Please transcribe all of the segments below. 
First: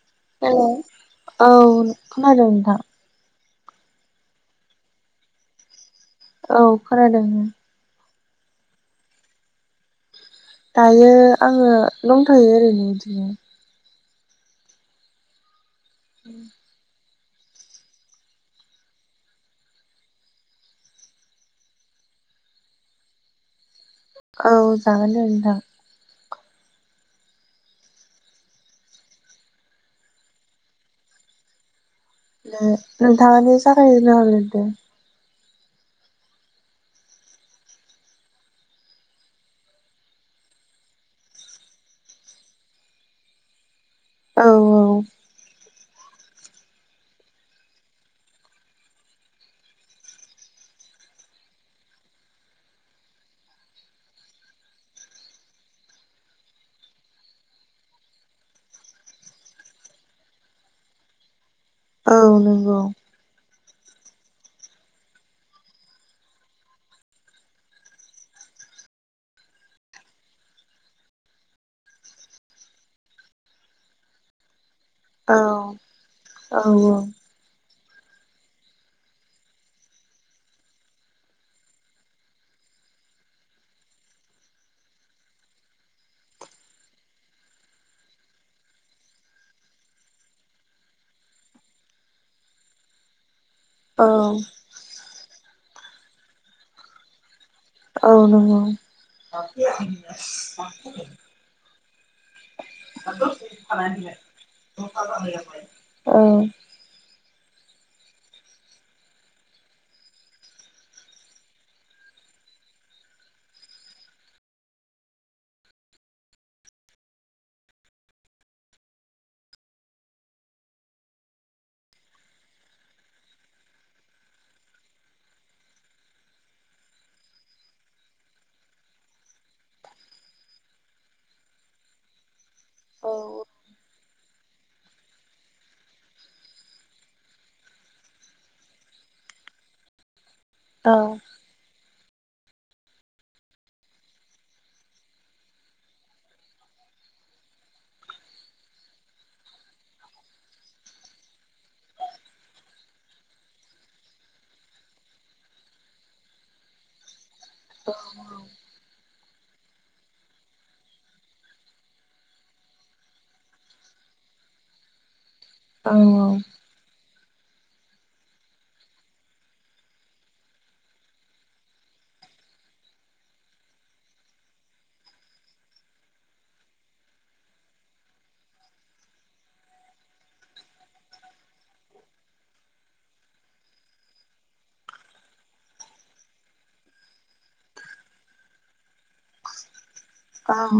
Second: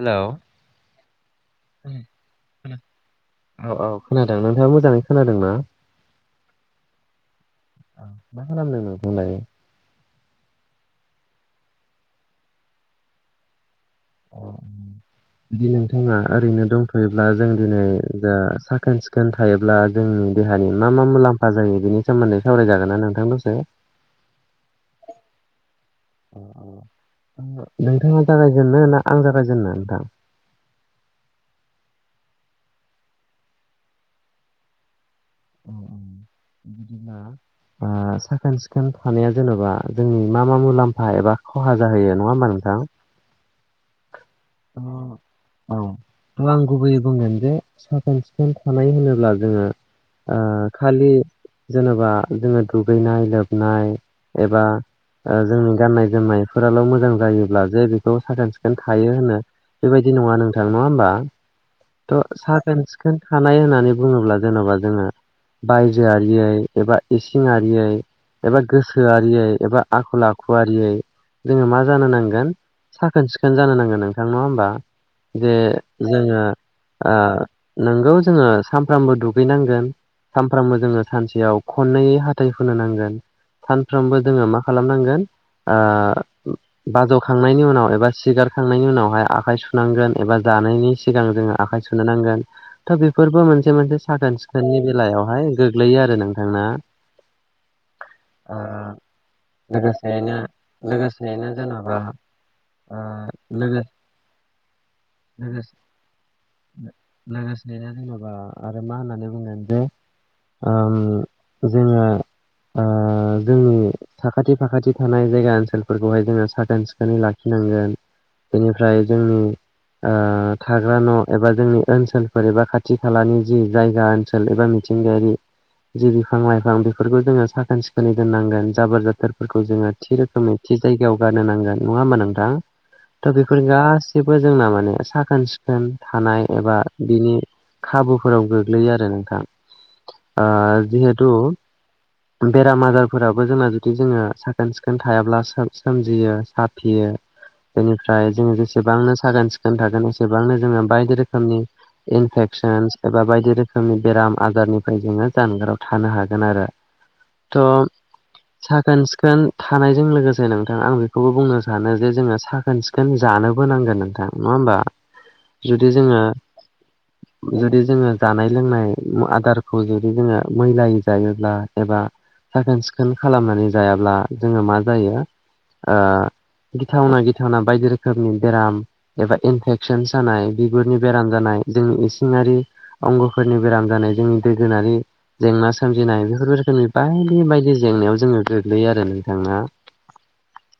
Hello hello औ खोनादों नोंथां। औ औ खोनादों नोंथाङा मोजाङै खोनादों ना? औ खोनादों मा खालामदों नोंथांङालाय? दायो आङो दंथयो ओरैनो बिदिनो। जुदि नोंथाङा ओरैनो दंथ योब्ला जों दिनै जा साखोन सिखोन थायोब्ला जोंनि देहानि मा मा मुलाम्फा जायो बि नि सोमोन्दै सावरायजागोन ना नोंथां दसे औ जागोन दे औ नोंथाङा जागायजेनो ना आं जागायजेनो नोंथां? ना नोंथांआनो जागायजेनना होग्रोदो औ औ बिदिब्ला आ साखोन सिखोन थानाया जेन'बा जोंनि मा मा मुलाम्फा एबा खहा जाहोयो नङा होमबा नों नोंथां औ अ, औ औ आं गुबैयै बुंगोन जे साखोन सिखोन थानाय होनोब्ला जोङो आ खालि जेनेबा जोङो दुगैनाय लोबनाय एबा ओ जोंनि गाननाय जोमनायफोराल' मोजां जायोब्ला जे बेखौ साखोन सिखोन थायो होनो बेबायदि नङा नोंथां नङा होमबा! औ थ' साखोन नंगौ सिखोन थानाय होन नानै बुङोब्ला जेन'बा जोङो बायजो आरियै एबा इसिं आरियै एबा गोसोआरियै एबा आखल आखुआरियै जोङो मा जानो नांगोन साखोन सिखोन जानो नांगोन नोंथां नङा होमबा औ जे जोङो औ ओ नोंगौ जोङो सानफ्रामबो दुगैनांगोन सानफ्रामबो जोङो सानसेयाव खननै हाथाय हुनो नांगोन सानफ्रोमबो जोङो मा खालामनांगोन ओ बाज'खांनायनि उनाव एबा सिगारखांनायनि उनाव आखाइ सुनांगोन एबा जानायनि सिगां जोङो आखाइ सुनो नांगोन थ' बेफोरबो मोनसे मोनसे औ साखोन सिखोननि बेलायावहाय गोग्लैयो आरो नोंथांना औ ओ नंगौ लोगोसेयैनो लोगोसेयैनो जेन'बा ओ लोगो लोगोसे [unintelligible] औ [inaudible] जेनेबा आरो मा होननानै बुंगोन जे ओम जोङो ओ जोंनि साखाथि फाखाथि थानाय जायगा ओनसोलफोरखौहाय जोङो साखोन सिखोनै लाखिनो नांगोन बेनिफ्राय जोंनि ओ थाग्रा न' एबा जोंनि ओनसोलफोर एबा खाथि खालानि जि जायगा ओनसोल एबा मिथिंगायारि जि बिफां लाइफां बेफोरखौ जोङो साखोन सिखोनै दोननांगोन जाबोर जाथोरफोरखौ जोङो थि रोखोमै थि जायगायाव गारनो गारनो नांगोन नङा होनबा नोंथां औ बेफोर गाैबो जोंना माने साखोन सिखोन थानाय एबा बिनि खाबुफोराव गोग्लैयो आरो नोंथां औ जिहेथु बेराम आजारफोराबो जोंना जुदि जोङो साखोन सिखोन थायाब्ला सोमजियो साफियो बेनिफ्राय जोङो जेसेबांनो साखोन सिखोन थागोन एसेबांनो जोङो बायदि रोखोमनि इनफेक्सनस एबा बायदि रोखोमनि बेराम आजारनिफ्राय जोङो जानगाराव थानो हागोन आरो त' साखोन सिखोन थानायजों लोगोसे नोंथां आं बेखौबो बुंनो सानो जे जोङो साखोन सिखोन बेखो जानोबो नांगोन नोंथां नङा होमबा जुदि औ जोङो जुदि जोङो जानाय लोंनाय आदारखौ जुदि जोङो मैलायै जायोब्ला एबा साखोन सिखोन खालामनानै जायाब्ला जोङो मा जायो गिथावना गिथावना बायदि रोखोमनि बेराम एबा इनफेकसन जानाय बिगुरनि बेराम जानाय जोंनि इसिंआरि अंगफोरनि बेराम जानाय जोंनि दोगोनारि जेंना सोमजिनाय बेफोर रोखोमनि बायदि बायदि जेंनायाव जोङो गोग्लैयो आरो नोंथां ना। औ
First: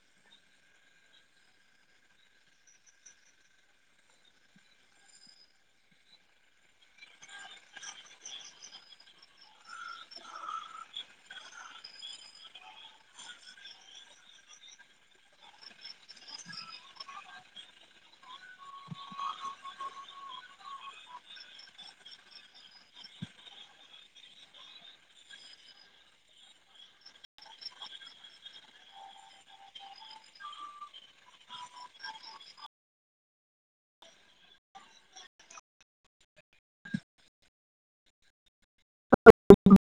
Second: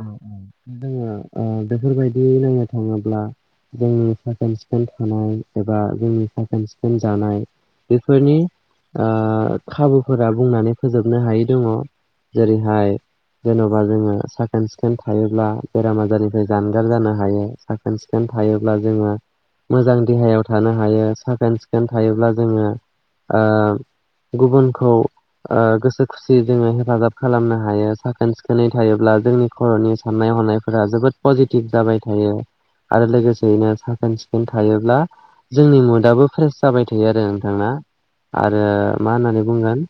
औ औ जोङो बेफोरबायदि नायनो थाङोब्ला जोंनि साखोन सिखोन थानाय एबा जोंनि साखोन सिखोन जानाय बेफोरनि ओ खाबुफोरा बुंनानै फोजोबनो हायै दङ जेरैहाय जेन'बा जोङो साखोन सिखोन थायो ब्ला बेराम आजारनिफ्राय जानगार जानो हायो साखोन सिखोन थायोब्ला जोङो मोजां देहायाव थानो हायो साखोन सिखोन थायोब्ला जोङो गुबुनखौ ओ गोसो खुसियै जोङो हेफाजाब खालामनो हायो साखोन सिखोनै थायोब्ला जोंनि खर'नि- साननाय हनायफोरा जोबोद पजिटिभ जाबाय थायो। आरो लोगोसेयैनो साखोन सिखोन थायोब्ला जोंनि मुदाबो फ्रेस जाबाय थायो आरो नोंथां ना। आरो मा होननानै बुंगोन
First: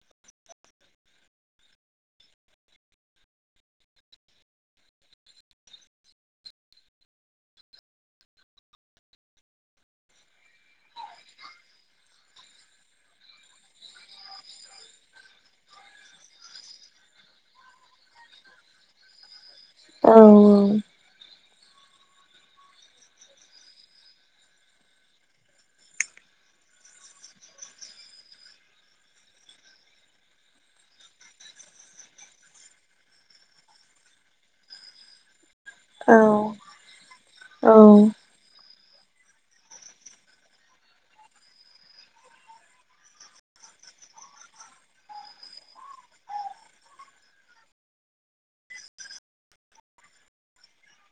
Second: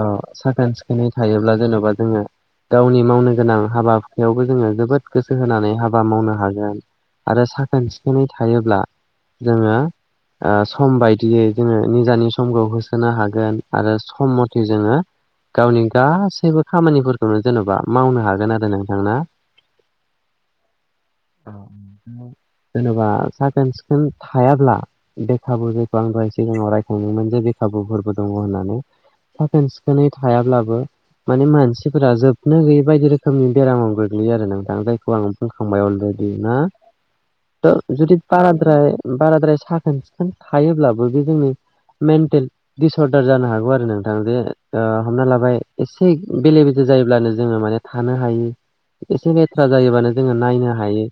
अ साखोन सिखोनै थायोब्ला जेन'बा जोङो गावनि मावनो गोनां हाबाखायावबो जोङो जोबोद गोसो होनानै हाबा मावनो हागोन आरो साखोन सिखोनै थायोब्ला जोङो सम बायदियै जोङो निजानि समखौ होसोनो हागोन आरो सम मथे जोङो गावनि गासैबो खामानिफोरखौनो जेन'बा मावनो हागोन आरो नोंथांना औ औ [inaudible] [unintelligible] जेन'बा साखोन सिखोन थायाब्ला बेे खाबु जेखौ आं दहाय सिगाङाव रायखांदोंमोन जे खाबुफोरबो दङ होननानै साखोन सिखोनै थायाब्लाबो माने मानसिफोरा जोबनो गैयै बायदि रोखोम रोखोमनि बेरामाव गोग्लैयो आरो नोंथां जायखौ आं बुंखांबाय औ अलरेडि ना थ औ जुदि बाराद्राय बाराद्राय साखोन सिखोन थायोब्लाबो बे जोंनि मेन्टेल दिस अर्दार जानो हागौ आरो नोंथां जे हमना लाबाय एसे बेले बेजे जायोब्लानो जोङो माने थानो हायै एसे लेथ्रा जायोबानो जोङो नायनो हायै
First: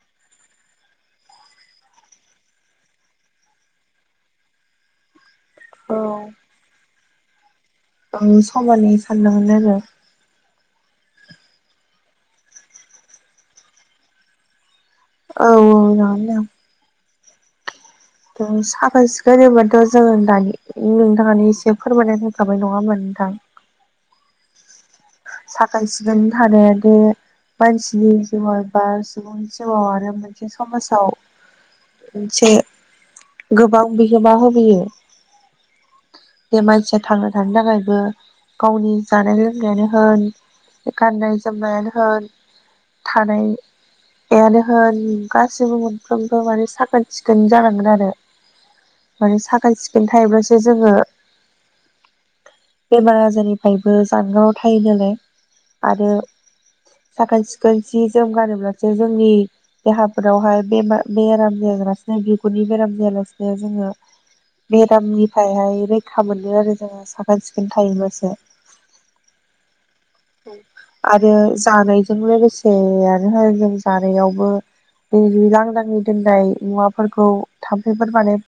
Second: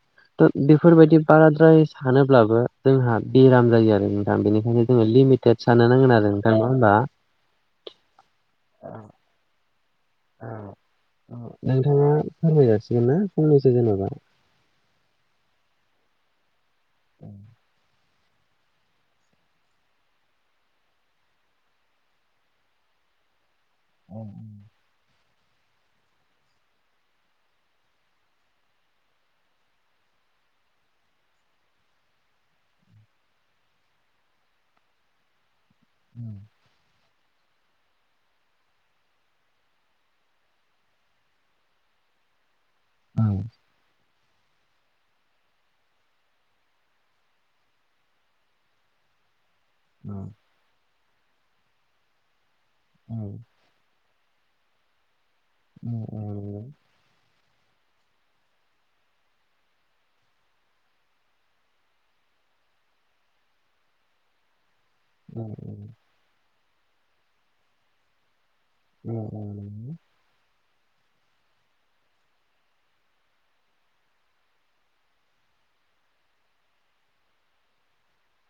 बेफोरबायदि बाराद्राय सानोब्लाबो जोंहा बेराम जायो आरो नोंथां बेनिखायनो जोङो लिमिट थेद सान्नो नांगोन आरो नोंथां नङा होनबा? [inaudible] सानदोंमोन आरो औ औ नोंथाङा फोरमायजासिगोन ना फंनैसो जेनेबा औ औ न'आवनो दं। औ साखोन सिखोन होनबाथ' नोंथाङा दानि एसे फोरमायना होखाबाय नङाहोनबा नोंथां? औ साखोन सिखोन थानायादि मानसिनि जिउआव एबा सुबुंनि जिउाव आरो मोनसे समाजाव मोनसे गोबां बिहोमा होबोयो। बे मानसिया थांना थानो थाखायबो गावनि जानाय लोंनायानो होन गाननाय जोमनायानो होन औ थानाय थानायानो होन गासैबो मोनफ्रोमबो माने साखोन सिखोन जानांगोन आरो। माने साखोन सिखोन औ थायोब्लासो जोङो बेमार औ आजारनिफ्रायबो जानगाराव थायो नालाय। ओ आरो ओम नंगौ। साखोन जि जोम गानोब्लासो जोंनि देहाफोरावहाय बे बेराम जायालासिनो बिगुरनि बेराम जायालासिनो जोङो बेरामनिफ्रायहाय रैखा मोनो आरो जोङो साखोन सिखोन थायोब्लासो। अ आरो जानायजों लोगोसेयानो होन जों जानायावबो लांदांङै दोननाय मुवाफोरखौ थाम्फैफोर बानाय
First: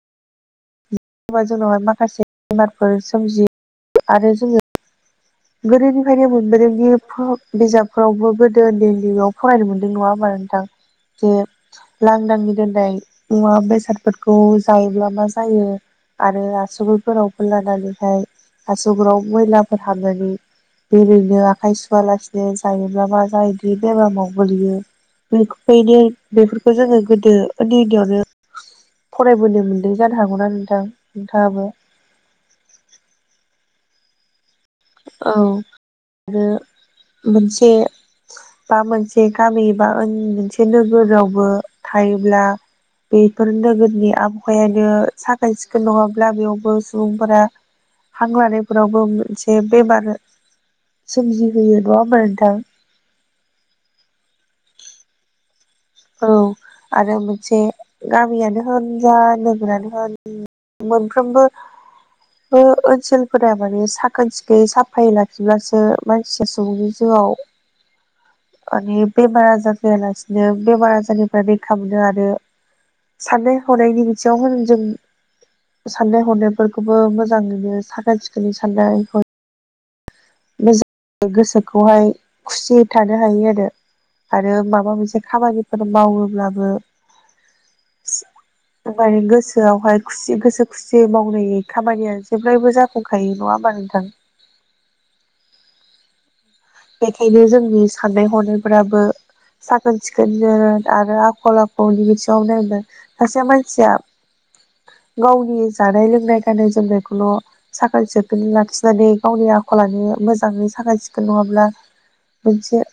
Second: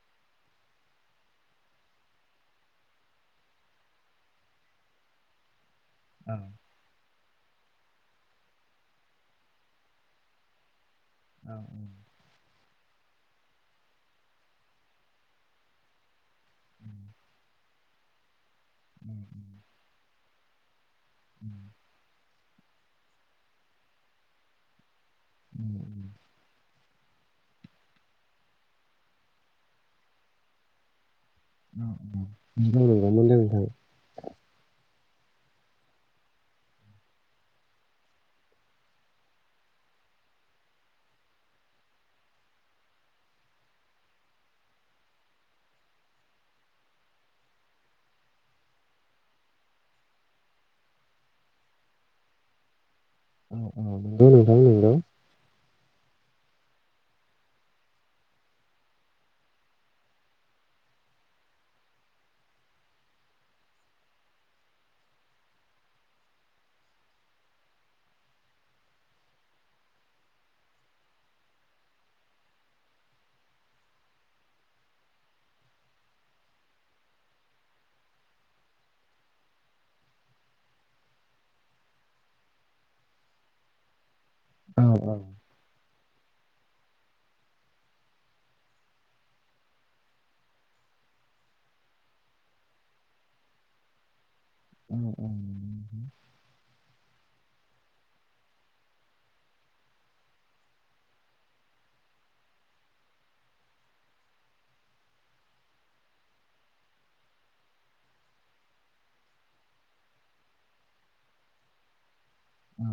बा जोंनावहाय माखासे बेमारफोर सोमजियो आरो जोङो गोदोनिफ्रायनो मोनबोदों दि बिजाबफोरावबो गोदो उन्दै उन्दैयाव फरायनो मोन्दों नङा होनबा नोंथां? जे लांदांनि दोननाय मुवा बेसादफोरखौ जायोब्ला मा जायो। आरो आसुगुर गोलावखौ लानानैहाय हासुगुराव मैलाफोर हाबनानै ओरैनो आखाइ सुवालासिनो जायोब्ला मा जायोदि बेरामाव गोलैयो बेनो बेफोरखौ जोङो गोदो उन्दै उन्दैयावनो फरायबोनो मोनदों जानो हागौ ना नोंथां। नोंथाङाबो [unintelligible] औ आरो मोनसे बा मोनसे गामि बा मोनसे नोगोरावबो थायोब्ला बेफोर नोगोरनि आबहावायानो साखोन सिखोन नङाब्ला बेयावबो सुबुंफोरा हां लानायफोरावबो मोन जे बेमार सोमजिहोयो नङा होमबा नोंथां। औ औ नोंगौ नोंथां नोंगौ। औ आरो मोनसे गामियानो होन जा नोगोरानो होन मोनफ्रोमबो ओनसोलफोरा माने साखोन सिखोनै साफायै लाखिब्लासो मानसिया सुबुंनि जिउआव [inaudible] माने बेमार आजार जायालासे बेमार आजारनिफ्राय रैखा मोनो आरो साननाय हनायनि बिथिङाव होन जों साननाय हनायफोरखौबो मोजाङैनो साखोन सिखोनै साननाय हनाय मोजां गोसोखौहाय खुसियै थानो हायो आरो। आरो औ माबा मोनसे औ खामानिफोर मावोब्लाबो [inaudible] माने गोसोआवहाय खुसि गोसो खुसियै मावनाय खामानिया जेब्लायबो जाफुंखायो नङा बा नोंथां [unintelligible] बेखायनो जोंनि साननाय हनायफोराबो साखोन सिखोननो आरो आखल आखुनि बिथिङाव नायगोन सासे मानसिया [unintelligible] गावनि जानाय लोंनाय गाननाय जोमनायखौल' साखोन सिखोन लाखिनानै गावनि आखलानो मोजाङै साखोन सिखोन नङा ब्ला मोनसे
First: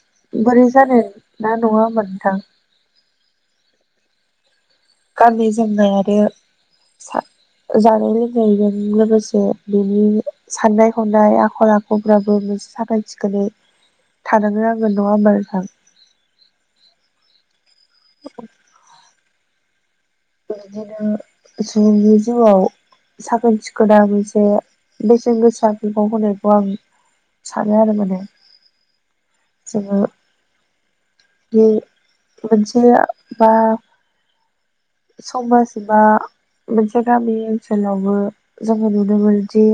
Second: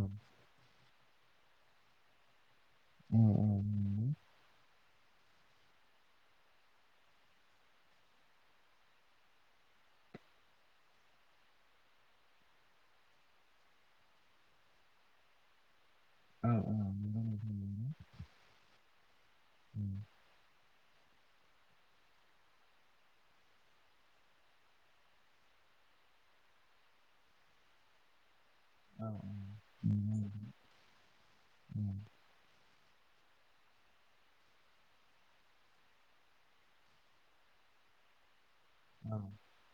बोरै जानाय ना नङा‌ होमबा नोंथां [unintelligible] गाननाय जोमनाय आरो सा जानाय लोंनायजों लोगोसे बेनि साननाय हनाय आखल आखुफ्राबो साखोन सिखोनै थानोबो नांगोन नङा होमबा नोंथां औ औ [unintelligible] बिदिनो जुनि जिउआव साखोन सिखोना एसे बेसेन गोसा बिबाव होनायखौ आं सानो आरो माने औ जोङो बे मोनसे बा समाज एबा मोनसे गामि ओनसोलावबो जोङो नुनो मोनोदि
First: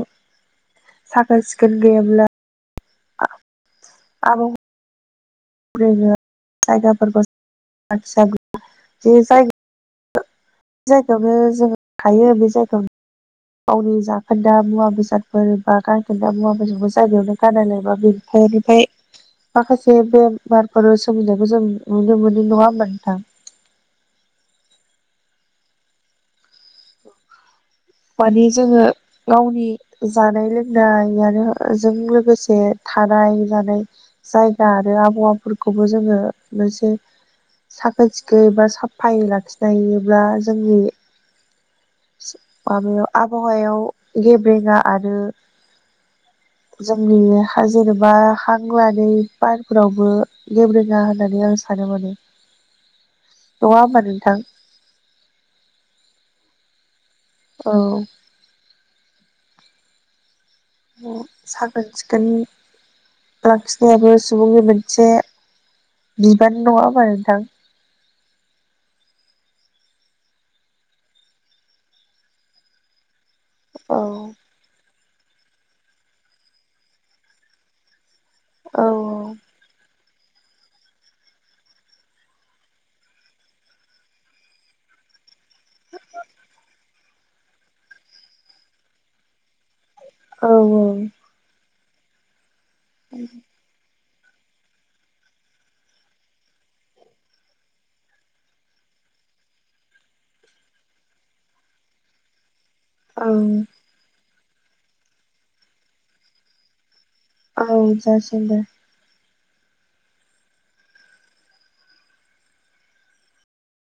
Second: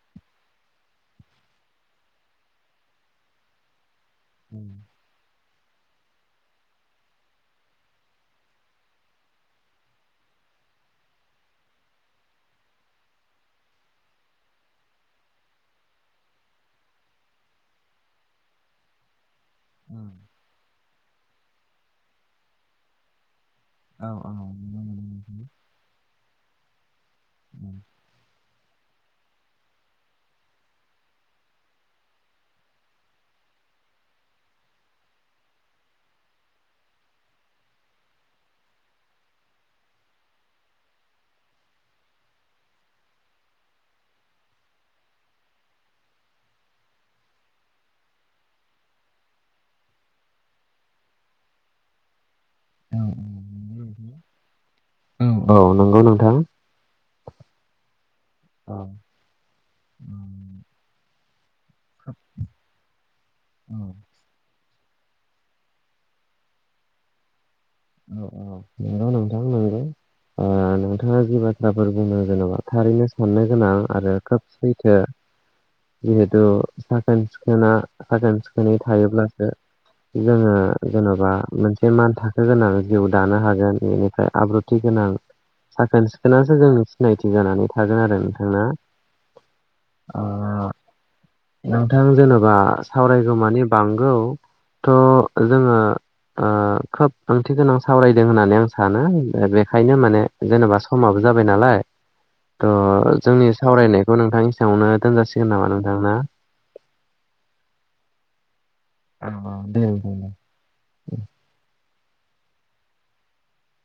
साखोन सिखोन गैयाब्ला [unintelligible] [unintelligible] [unintelligible] जायगायावनो जों थायो बे जायगायावनो गावनि जाखोन्दा मुवा बेसादफोर बा गारखोन्दा मुवा बेसादफोर जायगायावनो गारना लायोबा बेनिखाय बेनिफाय [inaudible] माखासे बेमारफोर सोमिनायखौ जों नुनो मोनो नङा होमबा नोंथां औ औ [unintelligible] माने जोङो गावनि जानाय लोंनाय आरो जों लोगोसे थानाय जानाय जायगा आरो आबहावाफोरखौबो जोङो मोनसे साखोन सिखोन एबा साफायै लाखिनो हायोब्ला जोंनि माबायाव आबहावायाव गेब्रेङा आरो [inaudible] जों सानो मोने नङा होमबा नोंथां औ औ नंगौ नोंथां औ [unintelligible] साखोन सिखोन लाखिनायाबो सुबुंनि मोन से बिबान नङा होनबा नोंथां औ औ नोंगौ नोंथां नोंगौ नोंथाङा जि बाथ्राफोर बुङो जेनेबा थारैनो साननो गोनां औ आरो खोब सैथो जिहेथु साखोन सिखोना साखोन सिखोनै औ थायोब्लासो जोङो जेन'बा मोनसे मान थाखो गोनां जिउ दानो हागोन बेनिफ्राय आब्रुथि गोनां साखोन सिखोनासो जोंनि सिनायथि जानानै थागोन आरो नोंथां ना औ औ नोंथां जेनेबा सावरायगौमानि बांगौ थ' जोङो ओ खोब ओंथि गोनां सावरायदों होननानै आं सानो बेखायनो माने जेनेबा समाबो जाबाय नालाय थह औ जोंनि सावरायनायखौ नोंथां बेवनो दोनजासिगोन नामा नोंथां ना? औ जसिगोन। अ दे।